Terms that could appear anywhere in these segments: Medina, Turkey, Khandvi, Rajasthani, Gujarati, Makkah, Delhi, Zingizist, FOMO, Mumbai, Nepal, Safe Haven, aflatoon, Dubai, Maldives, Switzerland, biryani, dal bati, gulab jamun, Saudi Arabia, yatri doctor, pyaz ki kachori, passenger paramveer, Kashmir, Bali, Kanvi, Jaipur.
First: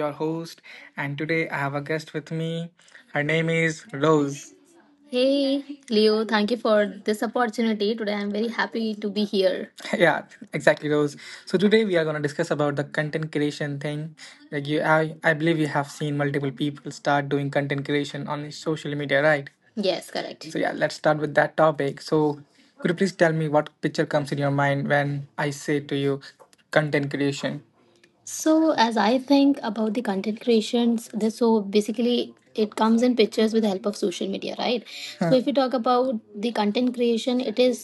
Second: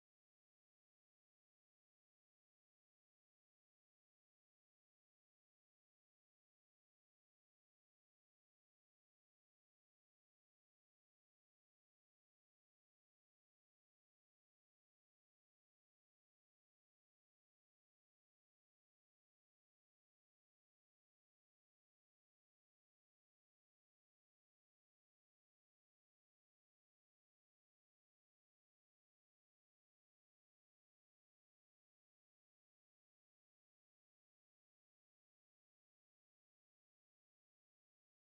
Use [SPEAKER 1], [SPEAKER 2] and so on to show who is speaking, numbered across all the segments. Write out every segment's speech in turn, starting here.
[SPEAKER 1] your host, and today I have a guest with me. Her name is Rose. Hey, Leo, thank you for this opportunity. Today I'm very happy to be here. Yeah, exactly, Rose. So today we are going to discuss about the content creation thing. Like you, I believe you have seen multiple people start doing content creation on social media, right? Yes, correct. So yeah, let's start with that topic. So could you please tell me what picture comes in your mind when I say to you content creation? So, as I think about the content creations, this so basically it comes in pictures with the help of social media, right? So, if you talk about the content creation, it is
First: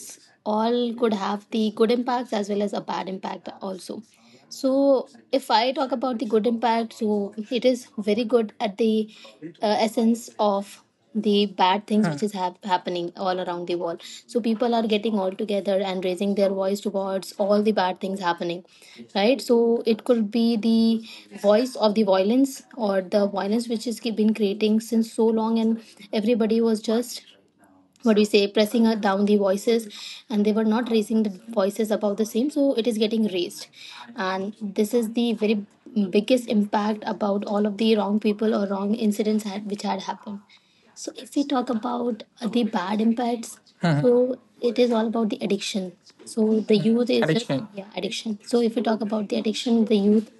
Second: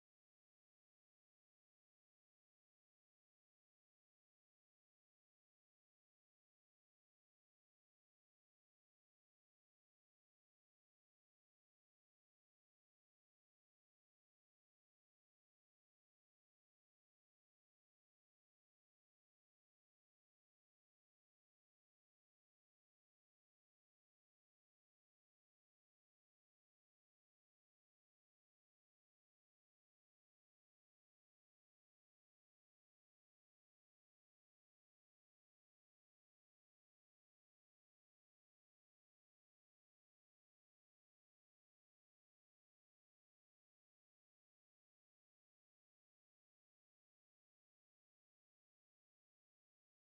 [SPEAKER 1] all could have the good impacts as well as a bad impact also. So, if I talk about the good impact, so it is very good at the essence of the bad things which is happening all around the world. So, people are getting all together and raising their voice towards all the bad things happening, right? So, it could be the voice of the violence or the violence which is been creating since so long, and everybody was just what do you say pressing down the voices, and they were not raising the voices about the same, so it is getting raised. And this is the very biggest impact about all of the wrong people or wrong incidents had, which had happened. So if we talk about the bad impacts. Mhm. So it is all about the addiction. So the youth is. Addiction. Yeah, addiction. So if we talk about the addiction, the youth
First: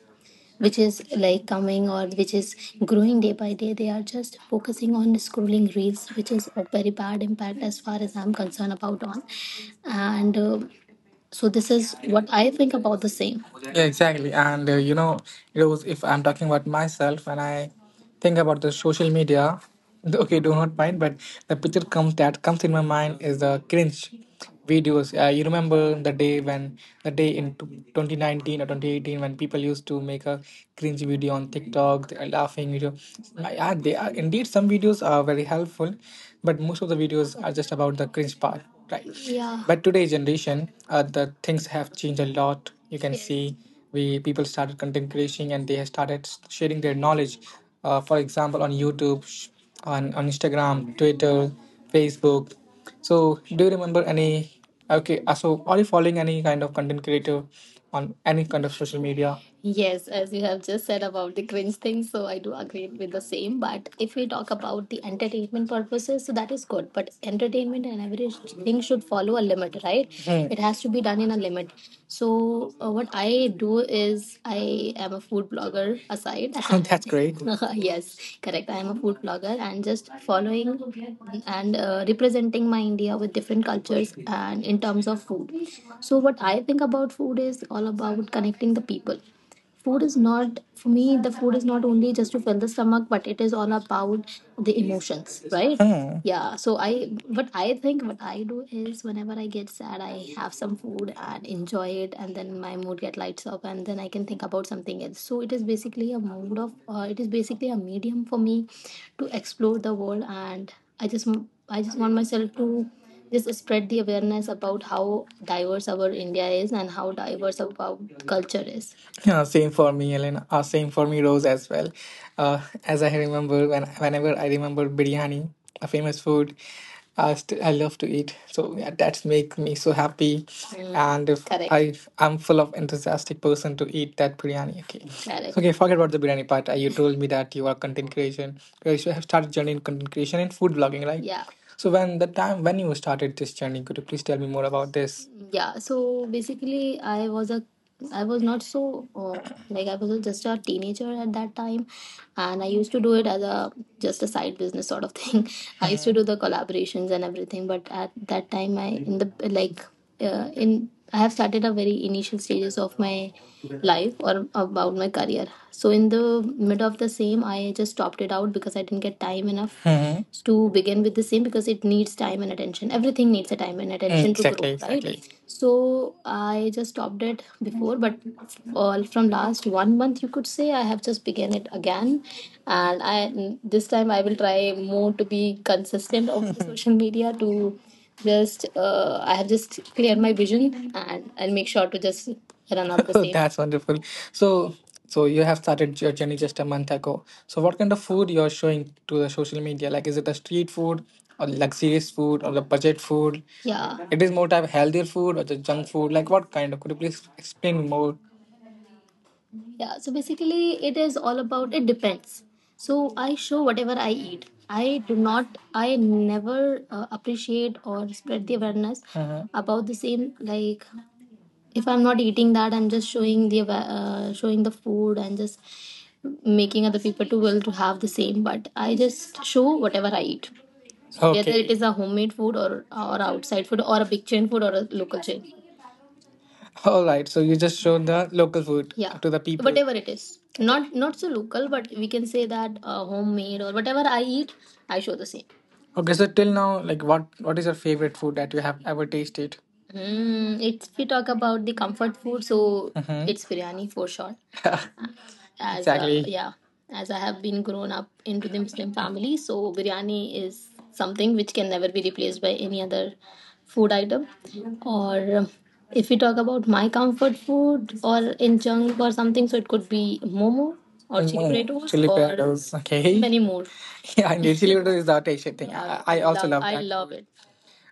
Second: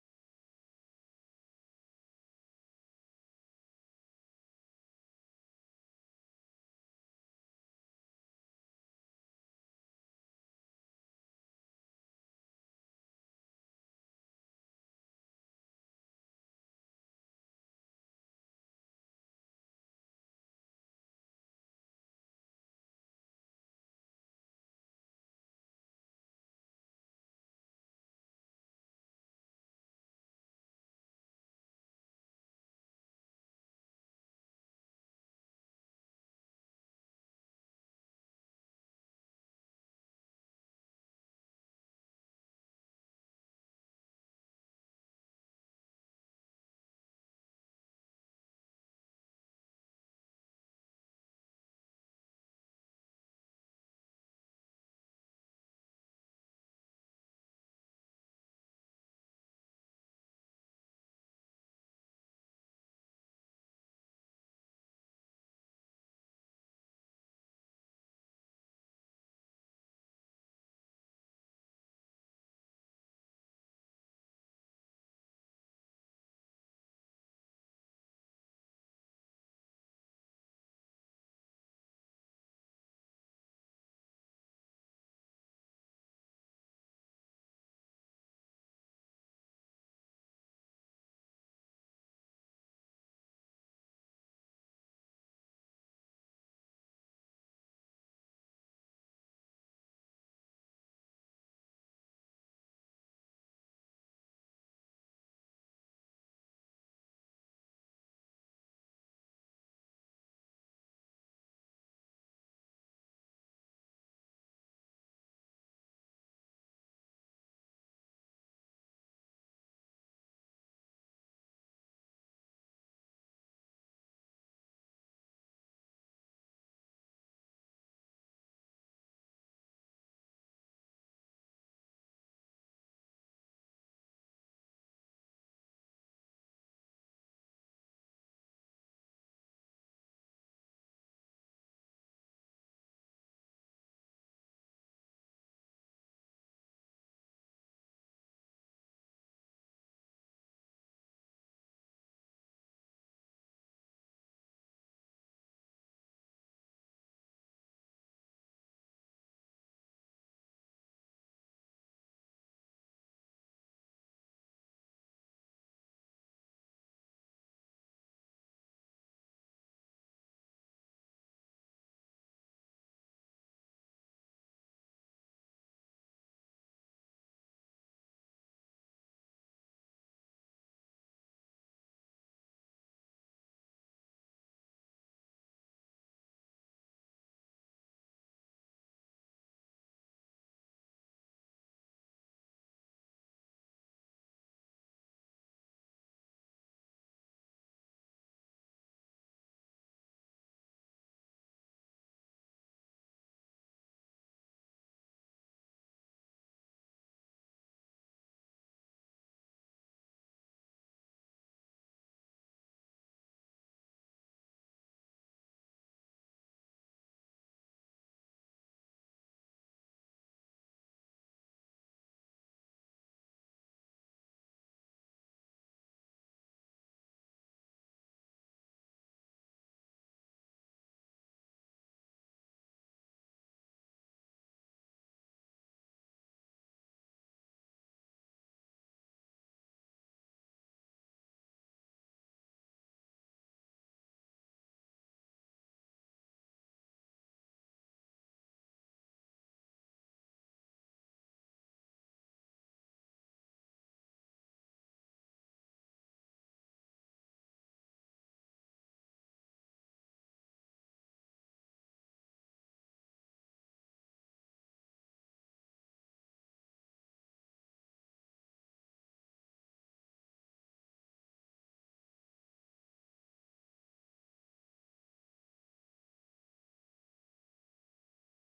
[SPEAKER 1] which is like coming or which is growing day by day, they are just focusing on scrolling reels, which is a very bad impact as far as I'm concerned about on and so this is what I think about the same. Yeah, exactly. And you know, it was if I'm talking about myself, and I think about the social media. Okay, do not mind, but the picture comes that comes in my mind is the cringe videos. You remember the day when the day in t- 2019 or 2018 when people used to make a cringy video on TikTok, the laughing video. Yeah, they are indeed, some videos are very helpful, but most of the videos are just about the cringe part, right? Yeah. But today generation, the things have changed a lot. You can, yes, see we people started content creation, and they have started sharing their knowledge. For example, on YouTube, on Instagram, Twitter, Facebook. So do you remember any? Okay, so are you following any kind of content creator on any kind of social media? Yes, as you have just said about the cringe thing, so I do agree with the same. But if we talk about the entertainment purposes, so that is good. But entertainment and everything should follow a limit, right? Hmm. It has to be done in a limit. So what I do is I am a food blogger aside. Oh, that's great. Yes, correct. I am a food blogger and just following and representing my India with different cultures and in terms of food. So what I think about food is all about connecting the people. Food is not, for me, the food is not only just to fill the stomach, but it is all about the emotions, right? Hmm. Yeah. So I, what I think, what I do is whenever I get sad, I have some food and enjoy it, and then my mood get lights up, and then I can think about something else. So it is basically a mode of, it is basically a medium for me to explore the world. And I just, I just want myself to just spread the awareness about how diverse our India is and how diverse our culture is. Yeah, same for me, Ellen. Same for me, Rose, as well. As I remember, when whenever I remember biryani, a famous food, I love to eat. So yeah, that's make me so happy. Mm, and if correct. I'm full of enthusiastic person to eat that biryani. Okay, correct. Okay. Forget about the biryani part. You told me that you are content creation. You have started journey in content creation and food blogging, right? Yeah. So when the time when you started this journey, could you please tell me more about this? Yeah. So basically, I was a I was not so uh, like I was just a teenager at that time, and I used to do it as a just a side business sort of thing. I used to, Hmm, do the collaborations and everything, but at that time I, in the, like, in I have started a very initial stages of my life or about my career. So in the mid of the same, I just stopped it out because I didn't get time enough. Mhm. To begin with the same, because it needs time and attention. Everything needs a time and attention to grow, exactly, right? Exactly. So I just stopped it before, but all from last one month, you could say I have just began it again, and I this time I will try more to be consistent of the social media to just I have just cleared my vision, and I'll make sure to just run out the same. That's wonderful. So, so you have started your journey just a month ago. So what kind of food you're showing to the social media? Like, is it a street food or luxurious food or the budget food? Yeah. It is more type healthier food or the junk food. Like what kind of? Could you please explain more? Yeah. So basically, it is all about, it depends. So I show whatever I eat. I do not, I never appreciate or spread the awareness about the same. Like if I'm not eating that, I'm just showing the showing the food and just making other people to will to have the same. But I just show whatever I eat. So whether, okay, it is a homemade food or outside food or a big chain food or a local chain. All right, so you just showed the local food, yeah, to the people. Whatever, it is not, not so local, but we can say that homemade or whatever I eat, I show the same. Okay, so till now, like, what is your favorite food that you have ever tasted? Mm, it's, if we talk about the comfort food, so, hmm, it's biryani for sure. As exactly, yeah, as I have been grown up into the Muslim family, so biryani is something which can never be replaced by any other food item. Or, if we talk about my comfort food or in junk or something, so it could be momo or chili. Momo, potatoes, chili or potatoes. Okay. Many more. Yeah, and chili potatoes is the taste thing. Yeah, I also love, love, I that love it.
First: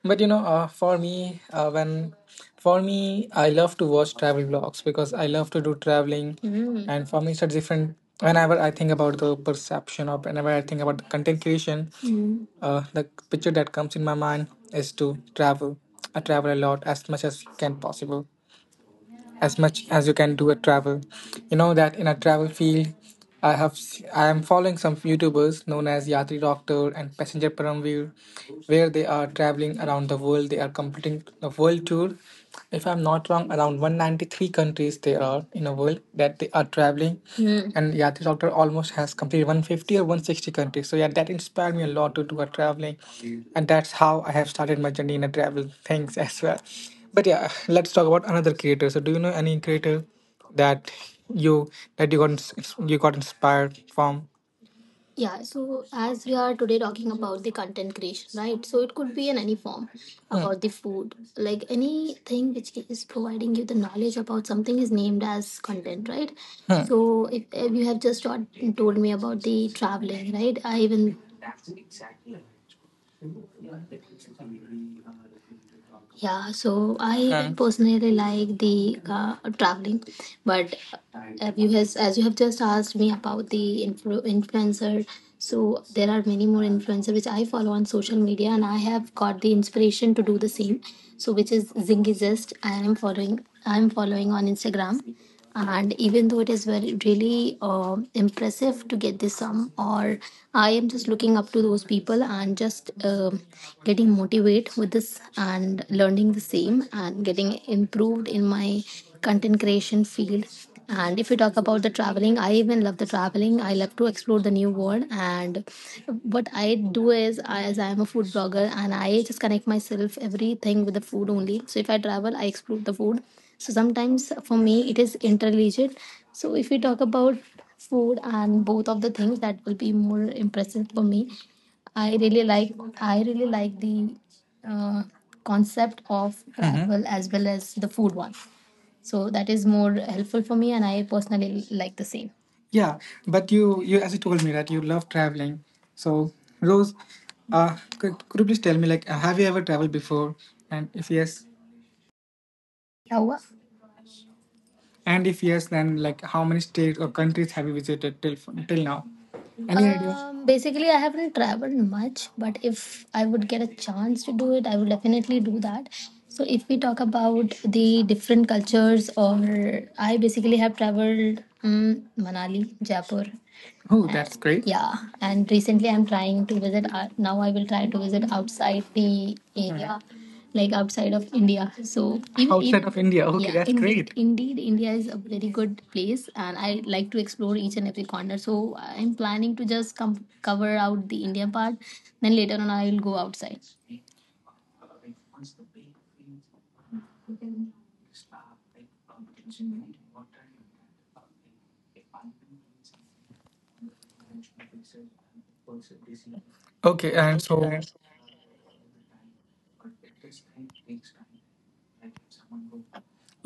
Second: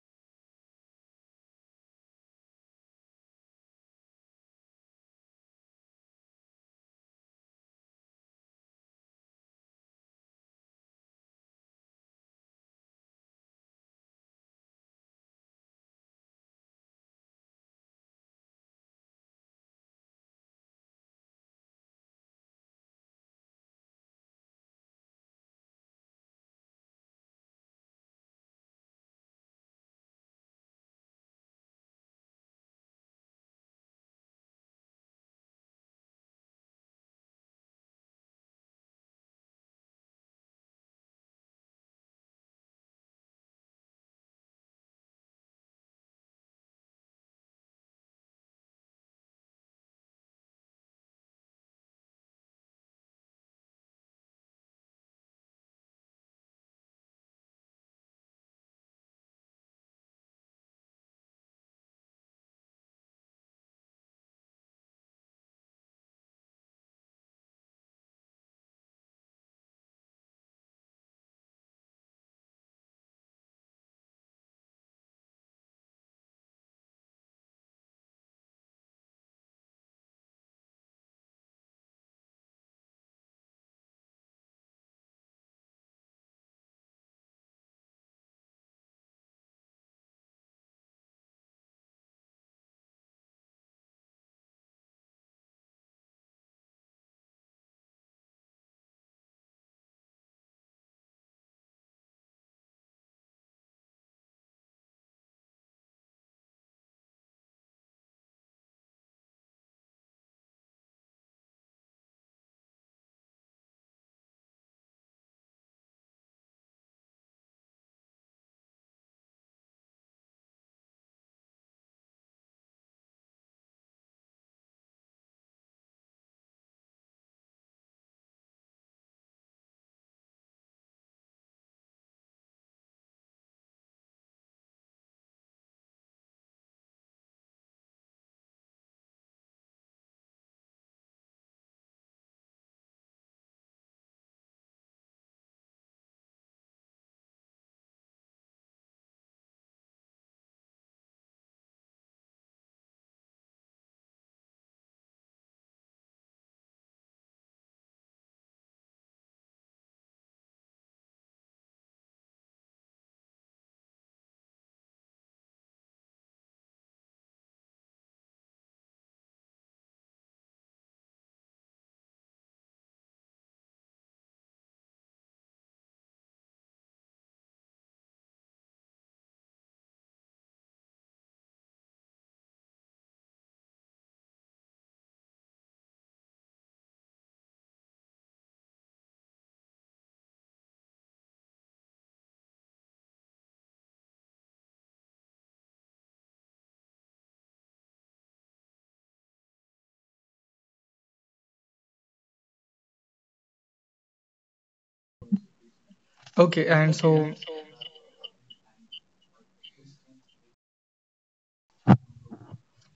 [SPEAKER 1] But you know, for me, I love to watch travel vlogs because I love to do traveling. Mm. And for me, it's a different. Whenever I think about the perception or whenever I think about the content creation, Mm, the picture that comes in my mind is to travel. I travel a lot as much as can possible, as much as you can do a travel. You know that in a travel field, I am following some YouTubers known as Yatri Doctor and Passenger Paramveer, where they are traveling around the world. They are completing a world tour, if I'm not wrong, around 193 countries they are in a world that they are traveling. Hmm. And Yatri Doctor almost has completed 150 or 160 countries. So yeah, that inspired me a lot to do a traveling, and that's how I have started my journey in a travel things as well. But yeah, let's talk about another creator. So do you know any creator that you, that you got you got inspired from? Yeah, so as we are today talking about the content creation, right? So it could be in any form, Hmm, about the food, like anything which is providing you the knowledge about something is named as content, right? Hmm. So if you have just told me about the traveling, right? I even, yeah, so I, Hmm, personally like the traveling, but have you has as you have just asked me about the influencer, so there are many more influencer which I follow on social media, and I have got the inspiration to do the same. So which is Zingizist, I am following. I am following on Instagram, and even though it is very really impressive to get this sum or I am just looking up to those people and just getting motivated with this and learning the same and getting improved in my content creation field. And if you talk about the traveling, I even love the traveling. I love to explore the new world. And what I do is, as I am a food blogger, and I just connect myself everything with the food only. So if I travel, I explore the food. So sometimes for me it is interrelated. So if we talk about food and both of the things, that will be more impressive for me. I really like I really like the uh, concept of Mhm. travel as well as the food one. So that is more helpful for me, and I personally like the same. Yeah, but you as you told me that you love traveling. So Rose, could you please tell me like have you ever traveled before? And if yes, Yeah, and if yes, then like how many states or countries have you visited till now? Any idea? Basically, I haven't traveled much, but if I would get a chance to do it, I would definitely do that. So, if we talk about the different cultures, or I basically have traveled Manali, Jaipur, Oh, that's And great. yeah, and recently I'm trying to visit now I will try to visit outside the area, like outside of India. So even, outside even of India. Okay, yeah, that's indeed great. Indeed, India is a very good place and I like to explore each and every corner, so I'm planning to just come cover out the India part, then later on I will go outside. Okay,
[SPEAKER 2] Okay,
[SPEAKER 1] and
[SPEAKER 2] and
[SPEAKER 1] so
[SPEAKER 2] so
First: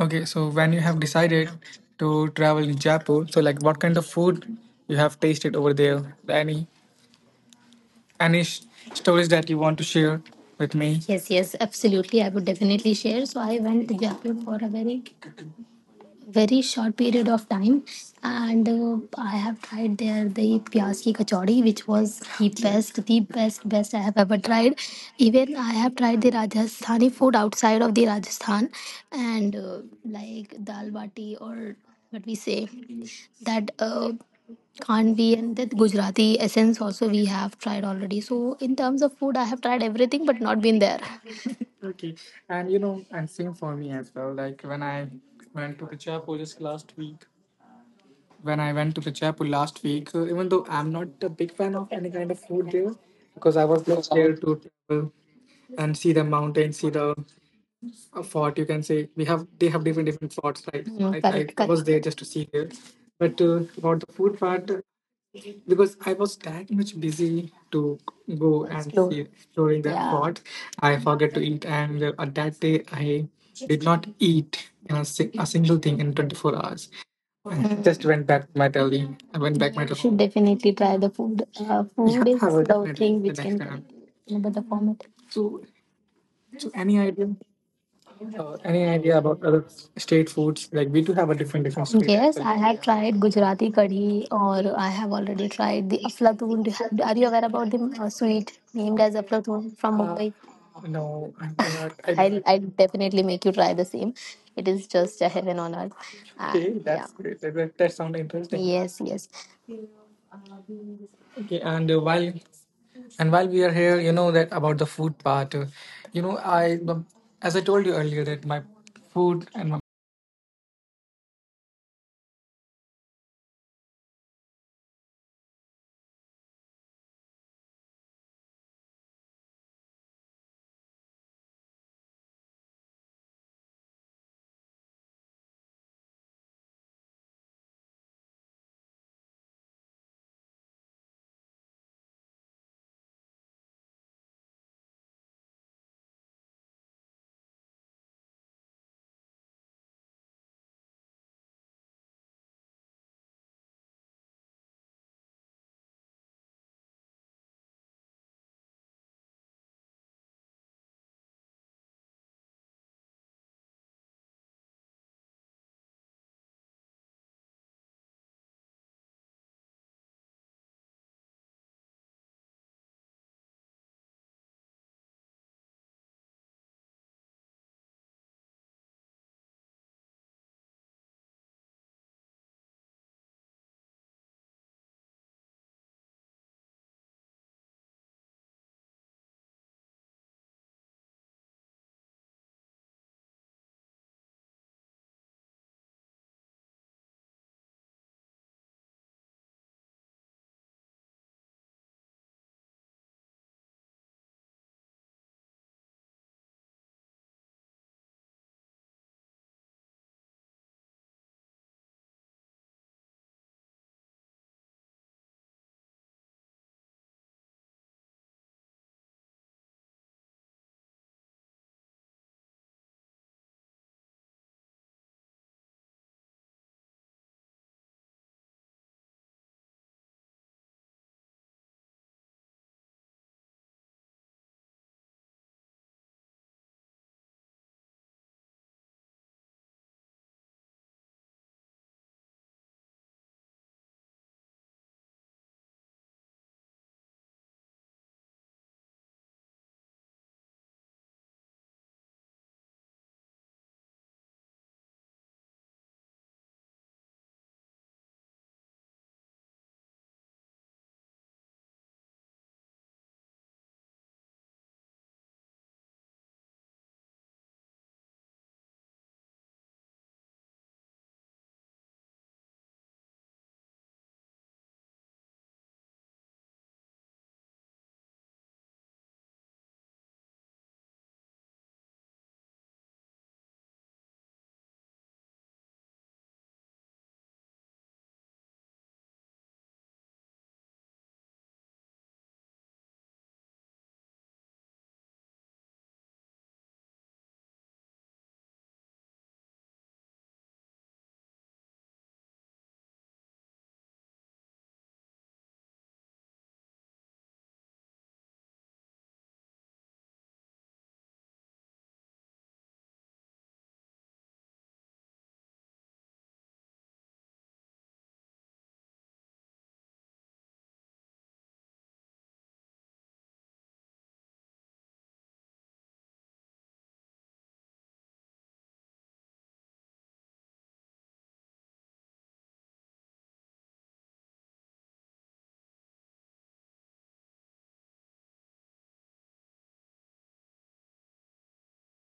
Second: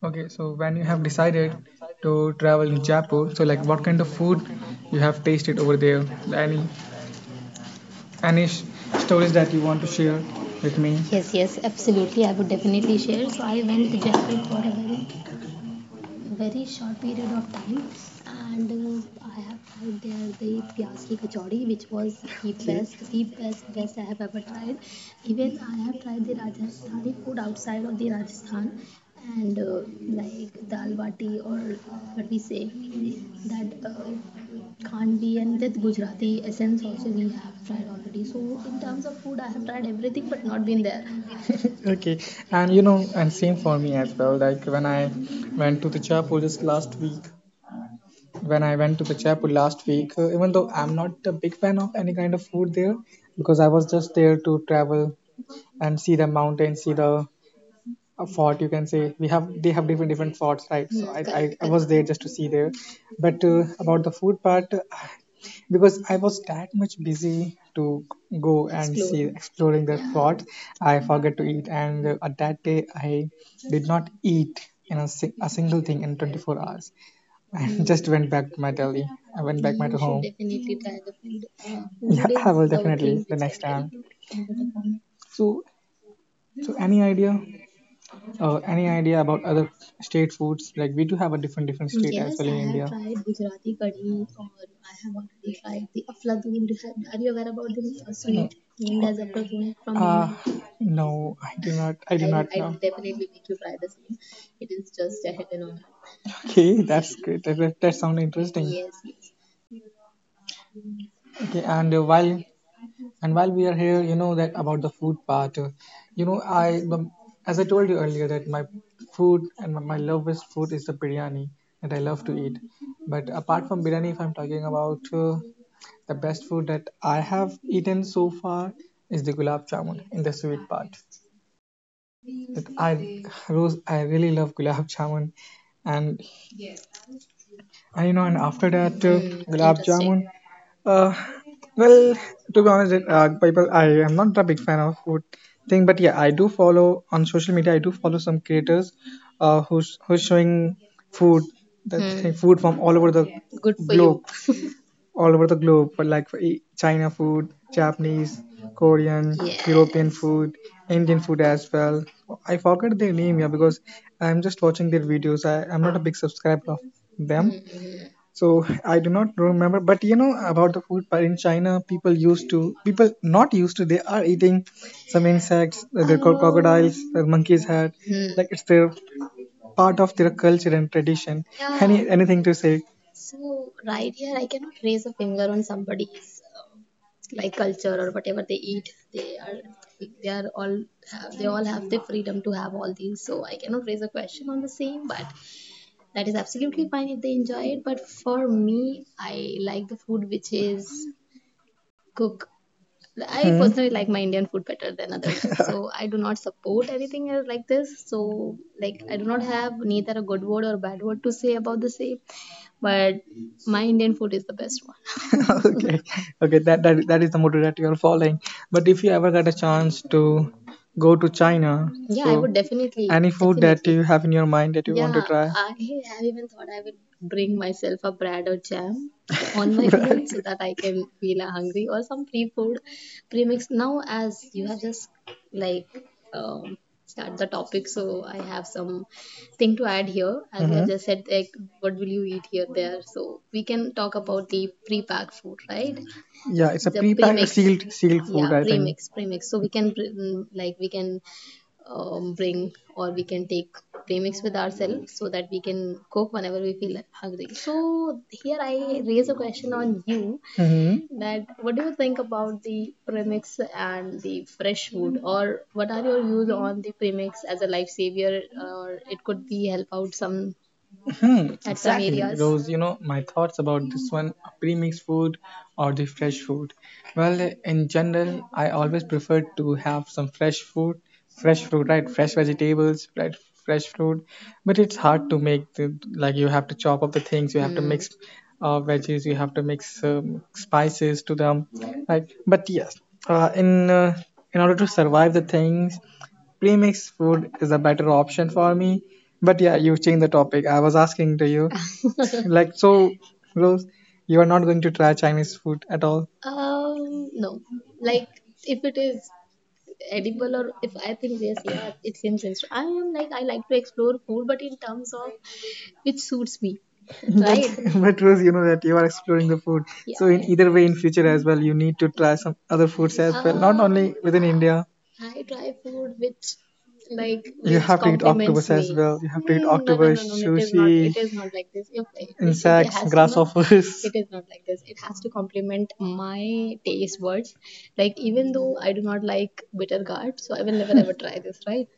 [SPEAKER 1] okay,
[SPEAKER 2] okay,
[SPEAKER 1] so
[SPEAKER 2] so
[SPEAKER 1] when
[SPEAKER 2] when
[SPEAKER 1] you
[SPEAKER 2] you
[SPEAKER 1] have
[SPEAKER 2] have
[SPEAKER 1] decided
[SPEAKER 2] decided
[SPEAKER 1] to
[SPEAKER 2] to
[SPEAKER 1] travel
[SPEAKER 2] travel
[SPEAKER 1] in
[SPEAKER 2] in
[SPEAKER 1] Jaipur,
[SPEAKER 2] Jaipur,
[SPEAKER 1] so
[SPEAKER 2] so
[SPEAKER 1] like
[SPEAKER 2] like
[SPEAKER 1] what
[SPEAKER 2] what
[SPEAKER 1] kind
[SPEAKER 2] kind
[SPEAKER 1] of
[SPEAKER 2] of food
[SPEAKER 1] food you
[SPEAKER 2] you
[SPEAKER 1] have
[SPEAKER 2] have
[SPEAKER 1] tasted
[SPEAKER 2] tasted
[SPEAKER 1] over
[SPEAKER 2] over there?
[SPEAKER 1] there?
[SPEAKER 2] Any
[SPEAKER 1] Any any
[SPEAKER 2] any
[SPEAKER 1] sh-
[SPEAKER 2] sh-
[SPEAKER 1] stories
[SPEAKER 2] stories
[SPEAKER 1] that
[SPEAKER 2] that
[SPEAKER 1] you
[SPEAKER 2] you
[SPEAKER 1] want
[SPEAKER 2] want
[SPEAKER 1] to
[SPEAKER 2] to share
[SPEAKER 1] share with
[SPEAKER 2] with me?
[SPEAKER 1] me? Yes,
[SPEAKER 2] Yes,
[SPEAKER 1] yes,
[SPEAKER 2] yes,
[SPEAKER 1] absolutely.
[SPEAKER 2] absolutely.
[SPEAKER 1] I
[SPEAKER 2] I
[SPEAKER 1] would
[SPEAKER 2] would
[SPEAKER 1] definitely
[SPEAKER 2] definitely
[SPEAKER 1] share.
[SPEAKER 2] share.
[SPEAKER 1] So
[SPEAKER 2] So
[SPEAKER 1] I
[SPEAKER 2] I
[SPEAKER 1] went
[SPEAKER 2] went
[SPEAKER 1] to
[SPEAKER 2] to
[SPEAKER 1] Jaipur
[SPEAKER 2] Jaipur
[SPEAKER 1] for
[SPEAKER 2] for
[SPEAKER 1] a
[SPEAKER 2] a very
[SPEAKER 1] very
[SPEAKER 2] very
[SPEAKER 1] short
[SPEAKER 2] short
[SPEAKER 1] period
[SPEAKER 2] period
[SPEAKER 1] of
[SPEAKER 2] of
[SPEAKER 1] time
[SPEAKER 2] time
[SPEAKER 1] and
[SPEAKER 2] and
[SPEAKER 1] I
[SPEAKER 2] I
[SPEAKER 1] have
[SPEAKER 2] have
[SPEAKER 1] tried
[SPEAKER 2] tried
[SPEAKER 1] there
[SPEAKER 2] there
[SPEAKER 1] the
[SPEAKER 2] the
[SPEAKER 1] pyaz
[SPEAKER 2] pyaz
[SPEAKER 1] ki
[SPEAKER 2] ki
[SPEAKER 1] kachori,
[SPEAKER 2] kachori
[SPEAKER 1] which
[SPEAKER 2] which
[SPEAKER 1] was
[SPEAKER 2] was the best
[SPEAKER 1] the
[SPEAKER 2] the
[SPEAKER 1] best
[SPEAKER 2] best best
[SPEAKER 1] best
[SPEAKER 2] I
[SPEAKER 1] I
[SPEAKER 2] have
[SPEAKER 1] have
[SPEAKER 2] ever
[SPEAKER 1] ever
[SPEAKER 2] tried.
[SPEAKER 1] tried.
[SPEAKER 2] Even
[SPEAKER 1] Even
[SPEAKER 2] I
[SPEAKER 1] I have
[SPEAKER 2] have tried
[SPEAKER 1] tried
[SPEAKER 2] the
[SPEAKER 1] the
[SPEAKER 2] Rajasthani
[SPEAKER 1] Rajasthani
[SPEAKER 2] food
[SPEAKER 1] food
[SPEAKER 2] outside
[SPEAKER 1] outside
[SPEAKER 2] of
[SPEAKER 1] of
[SPEAKER 2] the
[SPEAKER 1] the
[SPEAKER 2] Rajasthan
[SPEAKER 1] Rajasthan,
[SPEAKER 2] and
[SPEAKER 1] and
[SPEAKER 2] like
[SPEAKER 1] like
[SPEAKER 2] dal
[SPEAKER 1] dal bati,
[SPEAKER 2] bati or
[SPEAKER 1] or what
[SPEAKER 2] what we
[SPEAKER 1] we say,
[SPEAKER 2] say that
[SPEAKER 1] that
[SPEAKER 2] Khandvi
[SPEAKER 1] Kanvi and
[SPEAKER 2] and that
[SPEAKER 1] that Gujarati
[SPEAKER 2] Gujarati
[SPEAKER 1] essence
[SPEAKER 2] essence also
[SPEAKER 1] also
[SPEAKER 2] we
[SPEAKER 1] we
[SPEAKER 2] have
[SPEAKER 1] have tried
[SPEAKER 2] tried
[SPEAKER 1] already.
[SPEAKER 2] already, so
[SPEAKER 1] So
[SPEAKER 2] in
[SPEAKER 1] in terms
[SPEAKER 2] terms
[SPEAKER 1] of
[SPEAKER 2] of
[SPEAKER 1] food,
[SPEAKER 2] food
[SPEAKER 1] I
[SPEAKER 2] I
[SPEAKER 1] have
[SPEAKER 2] have
[SPEAKER 1] tried
[SPEAKER 2] tried everything
[SPEAKER 1] everything but
[SPEAKER 2] but
[SPEAKER 1] not
[SPEAKER 2] not
[SPEAKER 1] been
[SPEAKER 2] been
[SPEAKER 1] there.
[SPEAKER 2] there.
[SPEAKER 1] Okay,
[SPEAKER 2] Okay, and
[SPEAKER 1] and you
[SPEAKER 2] you
[SPEAKER 1] know,
[SPEAKER 2] know,
[SPEAKER 1] and
[SPEAKER 2] and same
[SPEAKER 1] same
[SPEAKER 2] for
[SPEAKER 1] for me
[SPEAKER 2] me as
[SPEAKER 1] as well.
[SPEAKER 2] well. Like
[SPEAKER 1] Like when
[SPEAKER 2] when I
[SPEAKER 1] I went
[SPEAKER 2] went to
[SPEAKER 1] to
[SPEAKER 2] the
[SPEAKER 1] the chapel
[SPEAKER 2] chapel just
[SPEAKER 1] just
[SPEAKER 2] last
[SPEAKER 1] last
[SPEAKER 2] week,
[SPEAKER 1] week,
[SPEAKER 2] When
[SPEAKER 1] when I
[SPEAKER 2] I
[SPEAKER 1] went
[SPEAKER 2] went
[SPEAKER 1] to
[SPEAKER 2] to the
[SPEAKER 1] the chapel
[SPEAKER 2] chapel
[SPEAKER 1] last
[SPEAKER 2] last week,
[SPEAKER 1] week, even
[SPEAKER 2] even though
[SPEAKER 1] though I'm
[SPEAKER 2] I'm
[SPEAKER 1] not
[SPEAKER 2] not
[SPEAKER 1] a
[SPEAKER 2] a big
[SPEAKER 1] big fan
[SPEAKER 2] fan of
[SPEAKER 1] of any
[SPEAKER 2] any
[SPEAKER 1] kind
[SPEAKER 2] kind
[SPEAKER 1] of
[SPEAKER 2] of
[SPEAKER 1] food
[SPEAKER 2] food there,
[SPEAKER 1] there, because
[SPEAKER 2] because
[SPEAKER 1] I
[SPEAKER 2] I
[SPEAKER 1] was
[SPEAKER 2] was
[SPEAKER 1] just
[SPEAKER 2] just there
[SPEAKER 1] there to
[SPEAKER 2] to
[SPEAKER 1] travel
[SPEAKER 2] travel and
[SPEAKER 1] and
[SPEAKER 2] see
[SPEAKER 1] see
[SPEAKER 2] the
[SPEAKER 1] the mountain,
[SPEAKER 2] mountain, see
[SPEAKER 1] see the
[SPEAKER 2] the fort.
[SPEAKER 1] fort.
[SPEAKER 2] You
[SPEAKER 1] You can
[SPEAKER 2] can
[SPEAKER 1] say
[SPEAKER 2] say we
[SPEAKER 1] we have
[SPEAKER 2] have they
[SPEAKER 1] they
[SPEAKER 2] have
[SPEAKER 1] have
[SPEAKER 2] different
[SPEAKER 1] different different
[SPEAKER 2] different forts,
[SPEAKER 1] forts, right?
[SPEAKER 2] right? So
[SPEAKER 1] Mm,
[SPEAKER 2] I
[SPEAKER 1] I
[SPEAKER 2] I,
[SPEAKER 1] correct,
[SPEAKER 2] I
[SPEAKER 1] correct.
[SPEAKER 2] was
[SPEAKER 1] Was
[SPEAKER 2] there
[SPEAKER 1] there
[SPEAKER 2] just
[SPEAKER 1] just to
[SPEAKER 2] to see
[SPEAKER 1] see
[SPEAKER 2] there.
[SPEAKER 1] there.
[SPEAKER 2] But
[SPEAKER 1] But
[SPEAKER 2] about
[SPEAKER 1] about
[SPEAKER 2] the
[SPEAKER 1] the
[SPEAKER 2] food
[SPEAKER 1] food
[SPEAKER 2] part,
[SPEAKER 1] part, because
[SPEAKER 2] because
[SPEAKER 1] I
[SPEAKER 2] I
[SPEAKER 1] was
[SPEAKER 2] was
[SPEAKER 1] that
[SPEAKER 2] that
[SPEAKER 1] much
[SPEAKER 2] much
[SPEAKER 1] busy
[SPEAKER 2] busy
[SPEAKER 1] to
[SPEAKER 2] to
[SPEAKER 1] go
[SPEAKER 2] go
[SPEAKER 1] and
[SPEAKER 2] and see
[SPEAKER 1] Explore. See
[SPEAKER 2] Explore. Exploring
[SPEAKER 1] exploring that.
[SPEAKER 2] that.
[SPEAKER 1] Yeah.
[SPEAKER 2] Yeah.
[SPEAKER 1] Spot,
[SPEAKER 2] Plot, I
[SPEAKER 1] I
[SPEAKER 2] forgot
[SPEAKER 1] forgot to
[SPEAKER 2] to eat,
[SPEAKER 1] eat, and
[SPEAKER 2] and
[SPEAKER 1] on
[SPEAKER 2] at that
[SPEAKER 1] that
[SPEAKER 2] day
[SPEAKER 1] day
[SPEAKER 2] I
[SPEAKER 1] I did
[SPEAKER 2] did
[SPEAKER 1] not
[SPEAKER 2] not eat
[SPEAKER 1] eat a,
[SPEAKER 2] a
[SPEAKER 1] a single
[SPEAKER 2] single thing
[SPEAKER 1] thing in
[SPEAKER 2] in 24
[SPEAKER 1] 24 hours.
[SPEAKER 2] hours.
[SPEAKER 1] I
[SPEAKER 2] I
[SPEAKER 1] Mm.
[SPEAKER 2] just
[SPEAKER 1] just
[SPEAKER 2] Mm.
[SPEAKER 1] went
[SPEAKER 2] went back
[SPEAKER 1] back
[SPEAKER 2] to
[SPEAKER 1] to
[SPEAKER 2] my
[SPEAKER 1] my
[SPEAKER 2] Delhi.
[SPEAKER 1] Delhi. I
[SPEAKER 2] I
[SPEAKER 1] went
[SPEAKER 2] went back
[SPEAKER 1] back my.
[SPEAKER 2] my
[SPEAKER 1] You
[SPEAKER 2] to
[SPEAKER 1] should
[SPEAKER 2] home. Definitely
[SPEAKER 1] definitely
[SPEAKER 2] try
[SPEAKER 1] try the
[SPEAKER 2] the food.
[SPEAKER 1] food. Yeah, food
[SPEAKER 2] Yeah, food
[SPEAKER 1] is I
[SPEAKER 2] I is
[SPEAKER 1] will the
[SPEAKER 2] will the
[SPEAKER 1] definitely
[SPEAKER 2] definitely the
[SPEAKER 1] thing the
[SPEAKER 2] which
[SPEAKER 1] which
[SPEAKER 2] I
[SPEAKER 1] next
[SPEAKER 2] next
[SPEAKER 1] can
[SPEAKER 2] time.
[SPEAKER 1] time. In a
[SPEAKER 2] Really.
[SPEAKER 1] format.
[SPEAKER 2] So,
[SPEAKER 1] So,
[SPEAKER 2] so
[SPEAKER 1] so any
[SPEAKER 2] any idea?
[SPEAKER 1] idea? Any
[SPEAKER 2] Any
[SPEAKER 1] idea
[SPEAKER 2] idea about
[SPEAKER 1] about other
[SPEAKER 2] other
[SPEAKER 1] state
[SPEAKER 2] state
[SPEAKER 1] foods?
[SPEAKER 2] foods?
[SPEAKER 1] Like
[SPEAKER 2] Like
[SPEAKER 1] we
[SPEAKER 2] we do
[SPEAKER 1] do
[SPEAKER 2] have
[SPEAKER 1] have a
[SPEAKER 2] a different
[SPEAKER 1] different
[SPEAKER 2] different
[SPEAKER 1] different
[SPEAKER 2] state
[SPEAKER 1] state.
[SPEAKER 2] as. Yes,
[SPEAKER 1] Yes,
[SPEAKER 2] well
[SPEAKER 1] well.
[SPEAKER 2] in I
[SPEAKER 1] I
[SPEAKER 2] have
[SPEAKER 1] have
[SPEAKER 2] India.
[SPEAKER 1] tried
[SPEAKER 2] Tried
[SPEAKER 1] Gujarati
[SPEAKER 2] Gujarati curry
[SPEAKER 1] curry,
[SPEAKER 2] or
[SPEAKER 1] or I
[SPEAKER 2] I
[SPEAKER 1] have
[SPEAKER 2] have
[SPEAKER 1] already
[SPEAKER 2] already tried
[SPEAKER 1] tried the
[SPEAKER 2] the aflatoon.
[SPEAKER 1] aflatoon.
[SPEAKER 2] Do you have-
[SPEAKER 1] Are
[SPEAKER 2] Are
[SPEAKER 1] you
[SPEAKER 2] you aware
[SPEAKER 1] aware about
[SPEAKER 2] about
[SPEAKER 1] the
[SPEAKER 2] this No. Sweet
[SPEAKER 1] sweet named
[SPEAKER 2] named
[SPEAKER 1] as
[SPEAKER 2] as aflatoon
[SPEAKER 1] aflatoon
[SPEAKER 2] from.
[SPEAKER 1] from Mumbai?
[SPEAKER 2] Mumbai? No,
[SPEAKER 1] No,
[SPEAKER 2] I
[SPEAKER 1] I'm
[SPEAKER 2] do not.
[SPEAKER 1] not.
[SPEAKER 2] I
[SPEAKER 1] I
[SPEAKER 2] do I will, not I
[SPEAKER 1] I'll
[SPEAKER 2] will know. Definitely
[SPEAKER 1] definitely make
[SPEAKER 2] make
[SPEAKER 1] you
[SPEAKER 2] you try
[SPEAKER 1] try the
[SPEAKER 2] the
[SPEAKER 1] same.
[SPEAKER 2] same.
[SPEAKER 1] It
[SPEAKER 2] It
[SPEAKER 1] is
[SPEAKER 2] is
[SPEAKER 1] just
[SPEAKER 2] just
[SPEAKER 1] a
[SPEAKER 2] a
[SPEAKER 1] heaven
[SPEAKER 2] hidden
[SPEAKER 1] on
[SPEAKER 2] honor.
[SPEAKER 1] earth.
[SPEAKER 2] Okay,
[SPEAKER 1] Okay, and yeah,
[SPEAKER 2] that's
[SPEAKER 1] that's great.
[SPEAKER 2] great. That that, that
[SPEAKER 1] That sounds
[SPEAKER 2] sounds
[SPEAKER 1] interesting.
[SPEAKER 2] interesting. Yes,
[SPEAKER 1] Yes, yes.
[SPEAKER 2] yes. Okay,
[SPEAKER 1] Okay, and
[SPEAKER 2] and while
[SPEAKER 1] while and while
[SPEAKER 2] we
[SPEAKER 1] we are
[SPEAKER 2] are here,
[SPEAKER 1] here, you
[SPEAKER 2] you know
[SPEAKER 1] know
[SPEAKER 2] that
[SPEAKER 1] that about
[SPEAKER 2] about
[SPEAKER 1] the
[SPEAKER 2] the food
[SPEAKER 1] food part.
[SPEAKER 2] part.
[SPEAKER 1] You
[SPEAKER 2] You know,
[SPEAKER 1] know,
[SPEAKER 2] I
[SPEAKER 1] I as
[SPEAKER 2] as I
[SPEAKER 1] I told
[SPEAKER 2] told
[SPEAKER 1] you
[SPEAKER 2] you
[SPEAKER 1] earlier
[SPEAKER 2] earlier that
[SPEAKER 1] that
[SPEAKER 2] my
[SPEAKER 1] my
[SPEAKER 2] food
[SPEAKER 1] food and
[SPEAKER 2] and my,
[SPEAKER 1] my
[SPEAKER 2] my love is food is the biryani that I love to eat. But apart from biryani, if I'm talking about the best food that I have eaten so far is the gulab jamun in the sweet part. That I Rose, I really love gulab jamun, and you know, and after that, Hmm, gulab interesting. Jamun. Uh, well, to be honest, people, I am not a big fan of food thing, but yeah, I do follow on social media. I do follow some creators, who's showing food, that Hmm. Thing, food from all over the. Good for globe, you. All over the globe, but like for China food, Japanese, Korean, European. Yes. Food, Indian food as well. I forgot their name, yeah, because I'm just watching their videos. I'm not a big subscriber of them, so I do not remember, but you know about the food. But in China, people used to people not used to. They are eating some insects. They're called crocodiles. The monkeys had Hmm. Like it's their part of their culture and tradition. Any Yeah. Anything to say? So right here, I cannot raise a finger on somebody's uh, like culture or whatever they eat. They are all have, they all have the freedom to have all these. So I cannot raise a question on the same, but that is absolutely fine if they enjoy it, but for me I like the food which is cooked. I Hmm. Personally like my Indian food better than others. So I do not support anything else like this. So like I do not have neither a good word or a bad word to say about the same. But my Indian food is the best one. Okay, okay that, that is the motto that you're following, but if you ever get a chance to go to China. Yeah, I so would definitely, any food that definitely. You have in your mind that you want to Yeah, try I have even thought I will bring myself a bread or jam on my way so that I can feel hungry or some free food premix. Now as you have just like um, start the topic, so I have some thing to add here as you have Mm-hmm. Just said like what will you eat here there, so we can talk about the pre-packed food, right? Yeah, it's a the pre-packed premix sealed sealed food, yeah I think. Premix premix so we can like we can bring or we can take premix with ourselves so that we can cook whenever we feel hungry. So here I raise a question on you Mm-hmm. That what do you think about the premix and the fresh food, or what are your views on the premix as a life savior, or it could be help out some Hmm, at some exactly. Areas. Those, you know, my thoughts about this one pre-mixed food or the fresh food. Well, in general, I always prefer to have some fresh food, fresh fruit, right? Fresh vegetables, right? Fresh fruit. But it's hard to make the, like you have to chop up the things, you have to Hmm. Mix veggies, you have to mix spices to them, right? But yes, uh, in uh, in order to survive the things, premix food is a better option for me. But yeah, you changed the topic. I was asking to you, like, so, Rose, you are not going to try Chinese food at all? No. Like, if it is edible or if I think yes, yeah, it seems interesting. I am like, I like to explore food, but in terms of which suits me, but right? But Rose, you know that you are exploring the food. Yeah. So in either way, in future as well, you need to try some other foods as well, not only within India. I try food which like You which have to eat compliments octopus as me. Well. You have to eat Mm, no, no, no, octopus, no, no, it is not. Sushi, It sushi, is not like this. If it- it insects, has to not. Grasshoppers. It is not like this. It has to complement my taste buds. Like even though I do not like bitter gourd, so I will never ever try this, right?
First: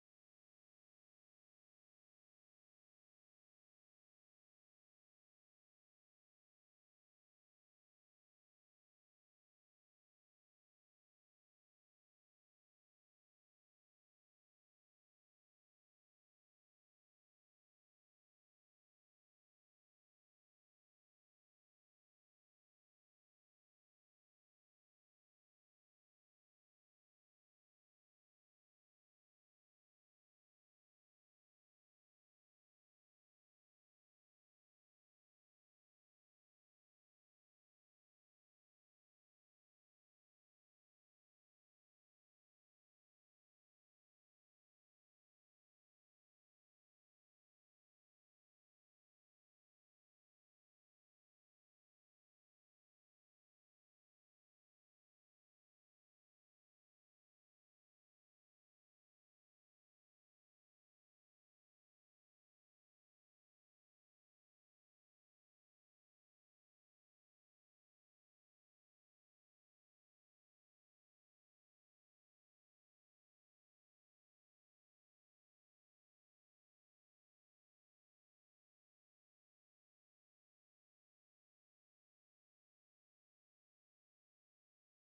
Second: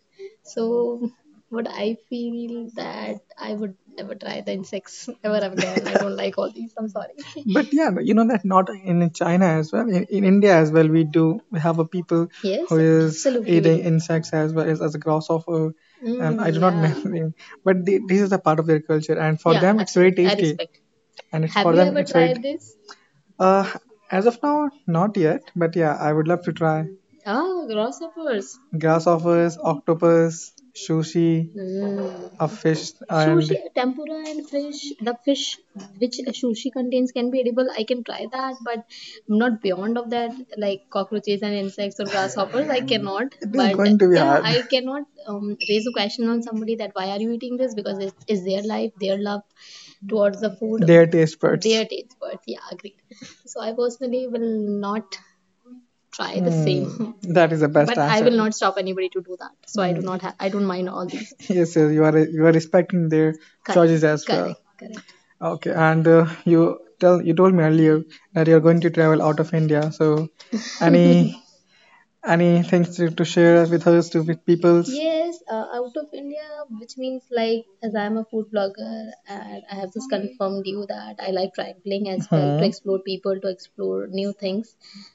[SPEAKER 2] So, what I feel that I would never try the insects ever again. I don't like all these. I'm sorry. But yeah, but you know that not in China as well. In India as well, we have a people who Yes, is eating do. Insects as well as a grasshopper. And I Mm, do not know yeah, remember, name, but the, this is a part of their culture, and for yeah, them it's very absolutely. I tasty. Respect. And it's Have for you them ever it's very tried this? Uh, as of now, not yet, but yeah, I would love to try. Ah, grasshoppers. Grasshoppers, octopus, sushi, of fish and Sushi, tempura, and fish. The fish which sushi contains can be edible. I can try that, but not beyond of that, like cockroaches and insects or grasshoppers. I cannot. It is But going to be yeah, hard. I cannot raise a question on somebody that why are you eating this, because it is their life, their love towards the food, Their taste buds. Their taste buds. Yeah, agreed. So I personally will not try the mm, same. That is the best But answer. I will not stop anybody to do that. So mm. I do not. I don't mind all these. Yes, yes, you are respecting their correct, choices as correct, well. Correct. Okay, and you told me earlier that you are going to travel out of India. So, any any things to share with us, to with peoples? Yes, out of India, which means like as I'm a food blogger and I have just confirmed you that I like traveling as well to Hmm. Explore people, to explore new things.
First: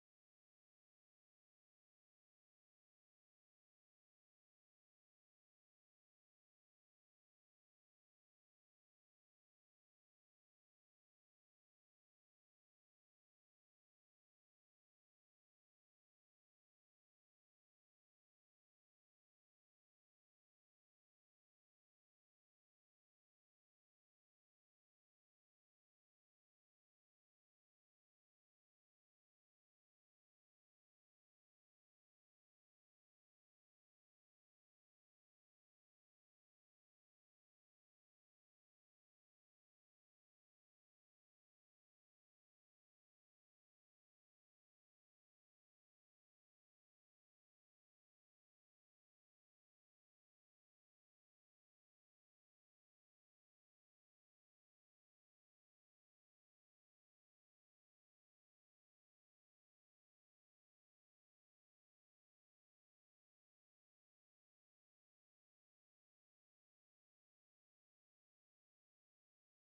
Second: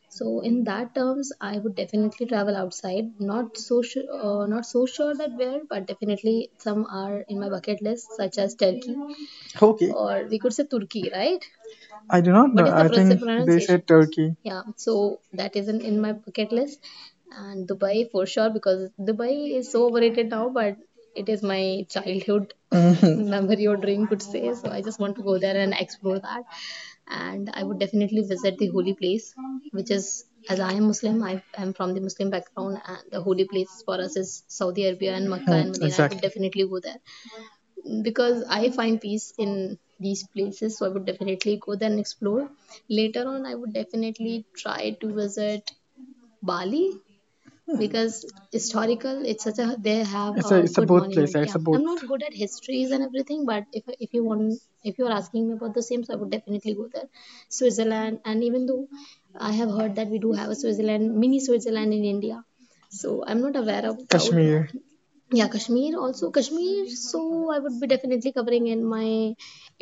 [SPEAKER 2] So in that terms, I would definitely travel outside. Not so sure that where, but definitely some are in my bucket list, such as Turkey. Okay. Or we could say Turkey, right? I do not What know. What is the I pros- think they pronunciation? Said Turkey. Yeah, so that isn't in my bucket list and Dubai for sure because Dubai is so overrated now, but it is my childhood memory or dream, could say. So I just want to go there and explore that. And I would definitely visit the holy place, which is as I am Muslim, I am from the Muslim background, and the holy place for us is Saudi Arabia and Makkah, Mm, and Medina. I would, exactly, definitely go there because I find peace in these places. So I would definitely go there and explore. Later on, I would definitely try to visit Bali because historical it's such a they have. It's a good both place. Monument, yeah. It's, yeah, a both. I'm not good at histories and everything, but if you want, if you're asking me about the same, so I would definitely go there. Switzerland. And even though I have heard that we do have a Switzerland, mini Switzerland in India, so I'm not aware about Kashmir. Yeah, Kashmir, also Kashmir, so I would be definitely covering in my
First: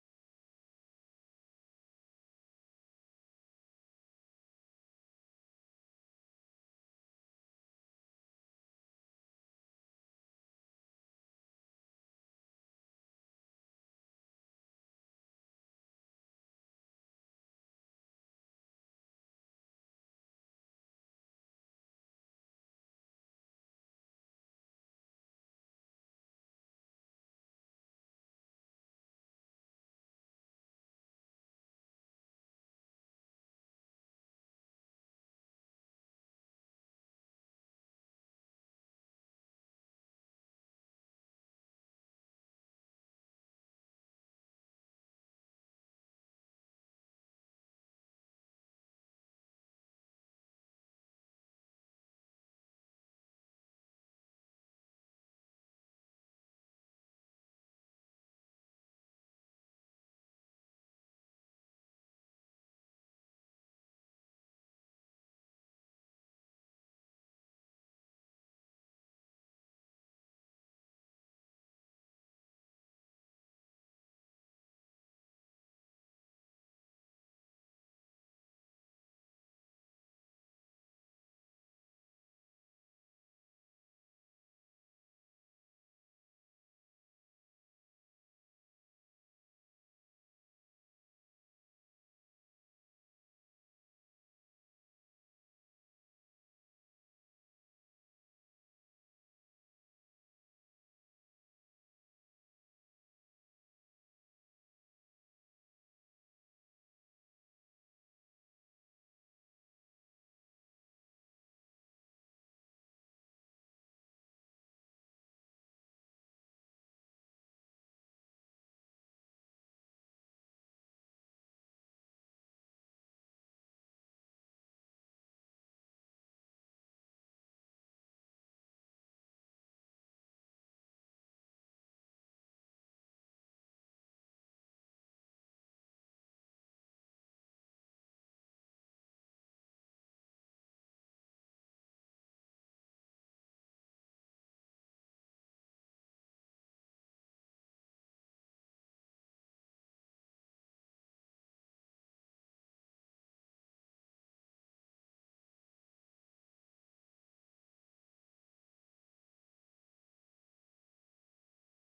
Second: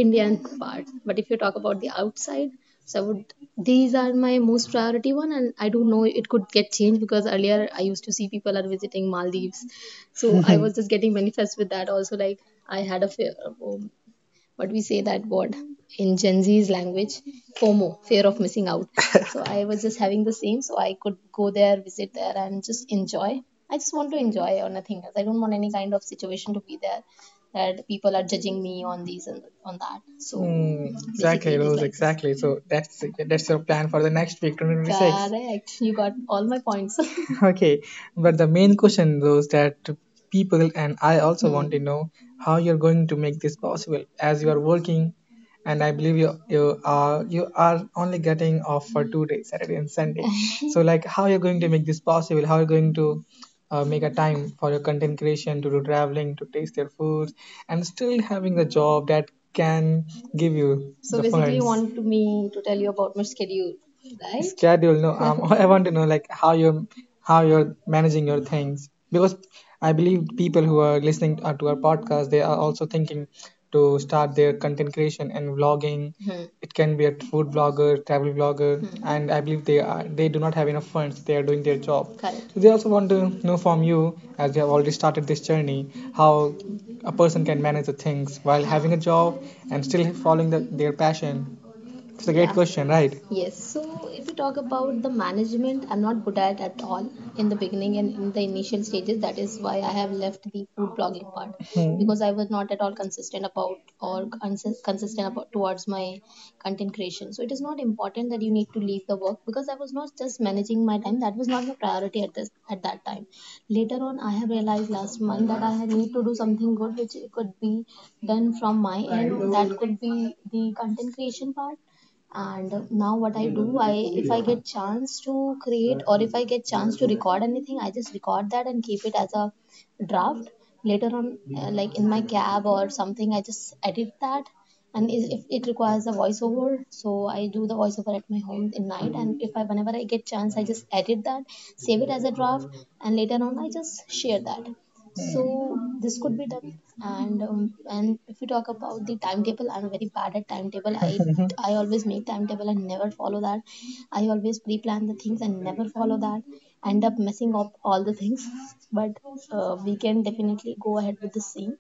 [SPEAKER 2] Indian part. But if you talk about the outside, so I would, these are my most priority one, and I don't know, it could get changed because earlier I used to see people are visiting Maldives, so I was just getting manifest with that also. Like I had a fear of, what we say that word in Gen Z's language, FOMO, fear of missing out. So I was just having the same, so I could go there, visit there, and just enjoy. I just want to enjoy or nothing else. I don't want any kind of situation to be there that people are judging me on these and on that. So, Mm, exactly, it is Rose, like. Exactly. So that's your plan for the next week, 2026, correct. You got all my points. Okay, but the main question was that people, and I also want to know how you're going to make this possible, as you are working, and I believe you are only getting off for 2 days, Saturday and Sunday. So, like, how you're going to make this possible? How you're going to make a time for your content creation, to do traveling, to taste their foods, and still having the job that can give you. So the, basically, you, funds, want to, me to tell you about my schedule, right? Schedule? No. I want to know, like, how you're, managing your things, because I believe people who are listening to our podcast, they are also thinking to start their content creation and vlogging. Mhm. It can be a food blogger, travel blogger. Mhm. And I believe they do not have enough funds. They are doing their job. Correct. So they also want to know from you, as you have already started this journey, how a person can manage the things while having a job and still following their passion. It's a great, yeah, question, right? Yes, so if we talk about the management, I'm not good at all in the beginning and in the initial stages. That is why I have left the food blogging part. Hmm. Because I was not at all consistent about towards my content creation. So it is not important that you need to leave the work because I was not just managing my time. That was not my priority at that time. Later on, I have realized last month that I had need to do something good, which could be done from my end. That could be the content creation part. And now, what I do, I if I get chance to create, or if I get chance to record anything, I just record that and keep it as a draft. Later on, like in my cab or something, I just edit that. And if it requires a voiceover, so I do the voiceover at my home in night, and if I whenever I get chance, I just edit that, save it as a draft, and later on I just share that. So this could be done. And if you talk about the timetable, I'm very bad at timetable. I I always make timetable and never follow that. I always pre-plan the things and never follow that. End up messing up all the things. But we can definitely go ahead with the same.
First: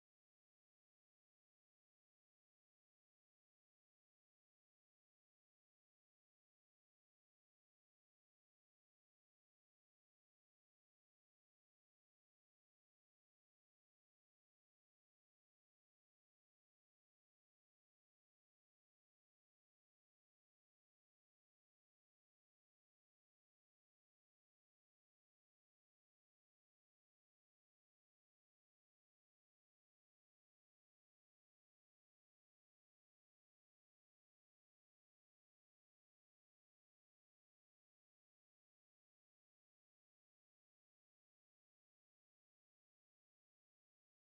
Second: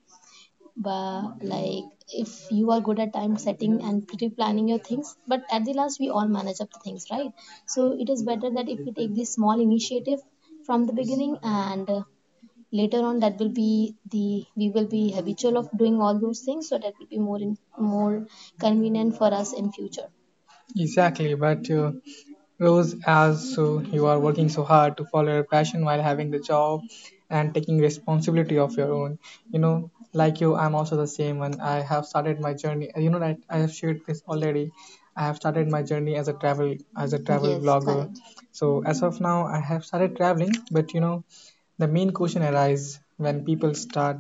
[SPEAKER 2] But, like, if you are good at time setting and pre-planning your things, but at the last we all manage up the things, right. So it is better that if we take this small initiative from the beginning, and later on, that will be the we will be habitual of doing all those things, so that will be more more convenient for us in future. Exactly. But Rose, as so you are working so hard to follow your passion while having the job and taking responsibility of your own. You know, like you, I'm also the same one. I have started my journey. You know that I have shared this already. I have started my journey as a travel, yes, vlogger, correct. So as of now, I have started traveling, but you know, the main question arises when people start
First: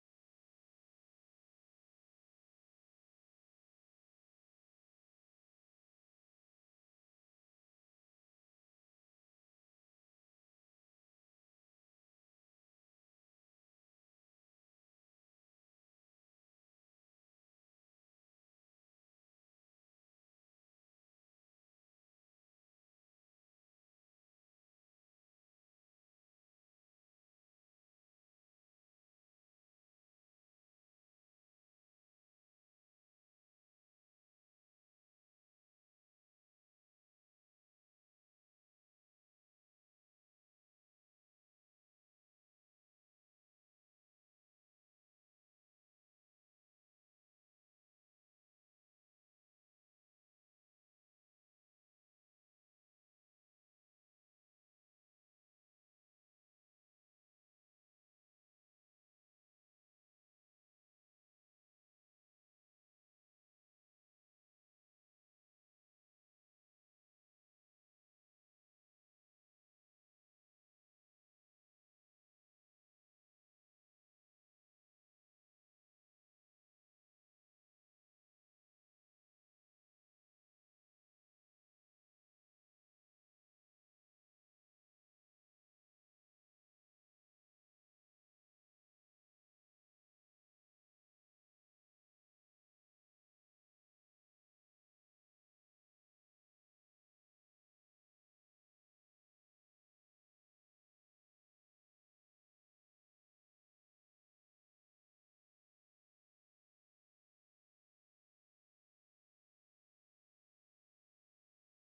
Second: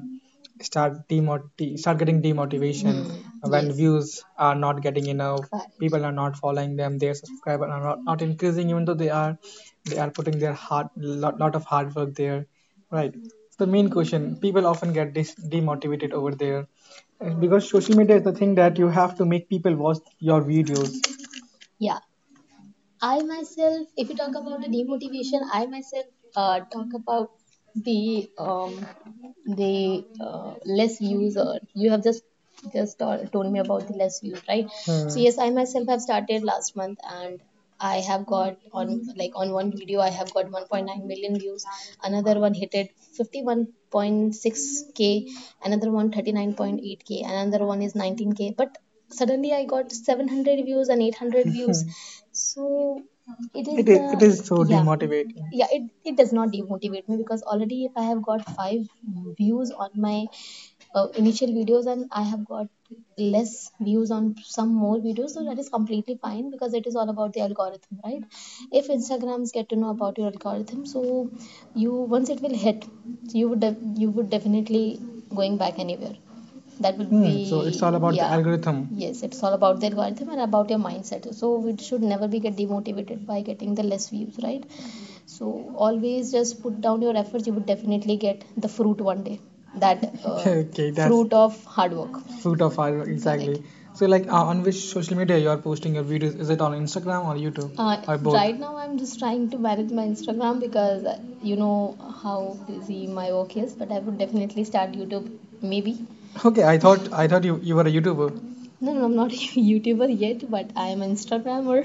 [SPEAKER 2] start demoti- start getting demotivation, Mm, when, yes, views are not getting enough, correct, people are not following them, their subscribers are not increasing, even though they are putting their hard lot of hard work there, right. So the main question, people often get demotivated over there. Because social media is the thing that you have to make people watch your videos. Yeah, I myself, if you talk about the demotivation, I myself talk about the um, the less views. Or you have just told me about the less views, right? So, yes, I myself have started last month, and I have got, on like on one video I have got 1.9 million views. Another one hit it 51.6k. Another one 39.8k. Another one is 19k. But suddenly I got 700 views and 800 views. So it is. It is, it the is, so, yeah, demotivating. Yeah, it does not demotivate me because already if I have got five views on my initial videos, and I have got less views on some more videos, so that is completely fine because it is all about the algorithm, right. If Instagrams get to know about your algorithm, so you, once it will hit, you would definitely going back anywhere, that would. Hmm, so it's all, be, about the, yeah, algorithm. Yes, it's all about the algorithm and about your mindset, so we should never be get demotivated by getting the less views, right. So always just put down your efforts, you would definitely get the fruit one day. That okay, that's fruit of hard work, fruit of our, correct? Exactly. So, like, on which social media you are posting your videos? Is it on Instagram or YouTube? Or both? Right now, I'm just trying to manage my Instagram because you know how busy my work is, but I would definitely start YouTube, maybe. Okay, I thought you were a YouTuber. No, no, I'm not a YouTuber yet, but I'm an Instagrammer.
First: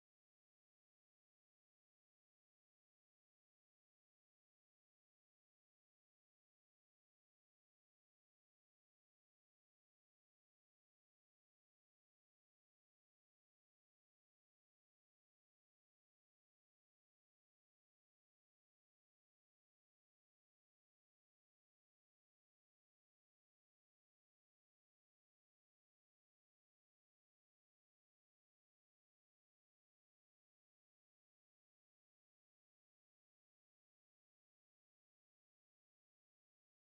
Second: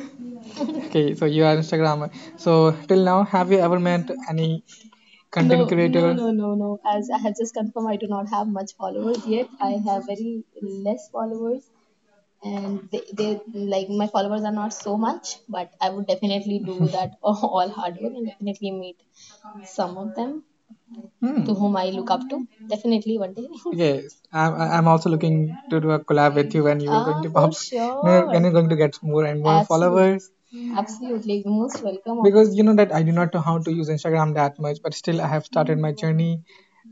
[SPEAKER 2] Okay, so you are Instagrammer. So till now, have you ever met any content, no, no, creator? No, no, no. As I have just confirmed, I do not have much followers yet. I have very less followers, and they like my followers are not so much. But I would definitely do that all hard work and definitely meet some of them, to Hmm. to whom I look up to. Definitely one day. Yes, I'm also looking to do a collab with you, when you are, going, to, for pop. When, sure, you're going to get more and more, absolutely, followers, absolutely. You're most welcome on, because you know that I do not know how to use Instagram that much, but still I have started my journey,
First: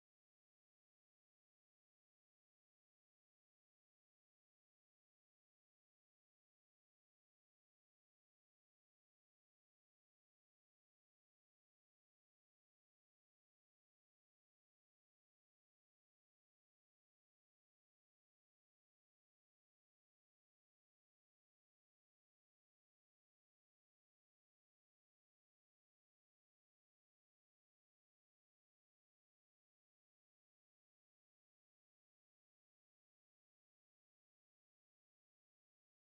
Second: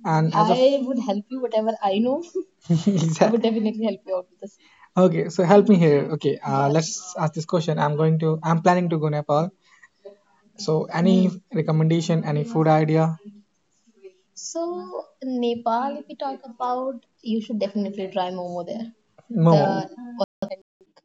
[SPEAKER 2] and as of I would help you whatever I know. I would, exactly, definitely help you out with this. Okay, so help me here. Okay, yeah, sure, let's ask this question. I'm planning to go Nepal. So, any, Hmm, recommendation, any food idea? So, Nepal, if we talk about, you should definitely try Momo there. Momo. The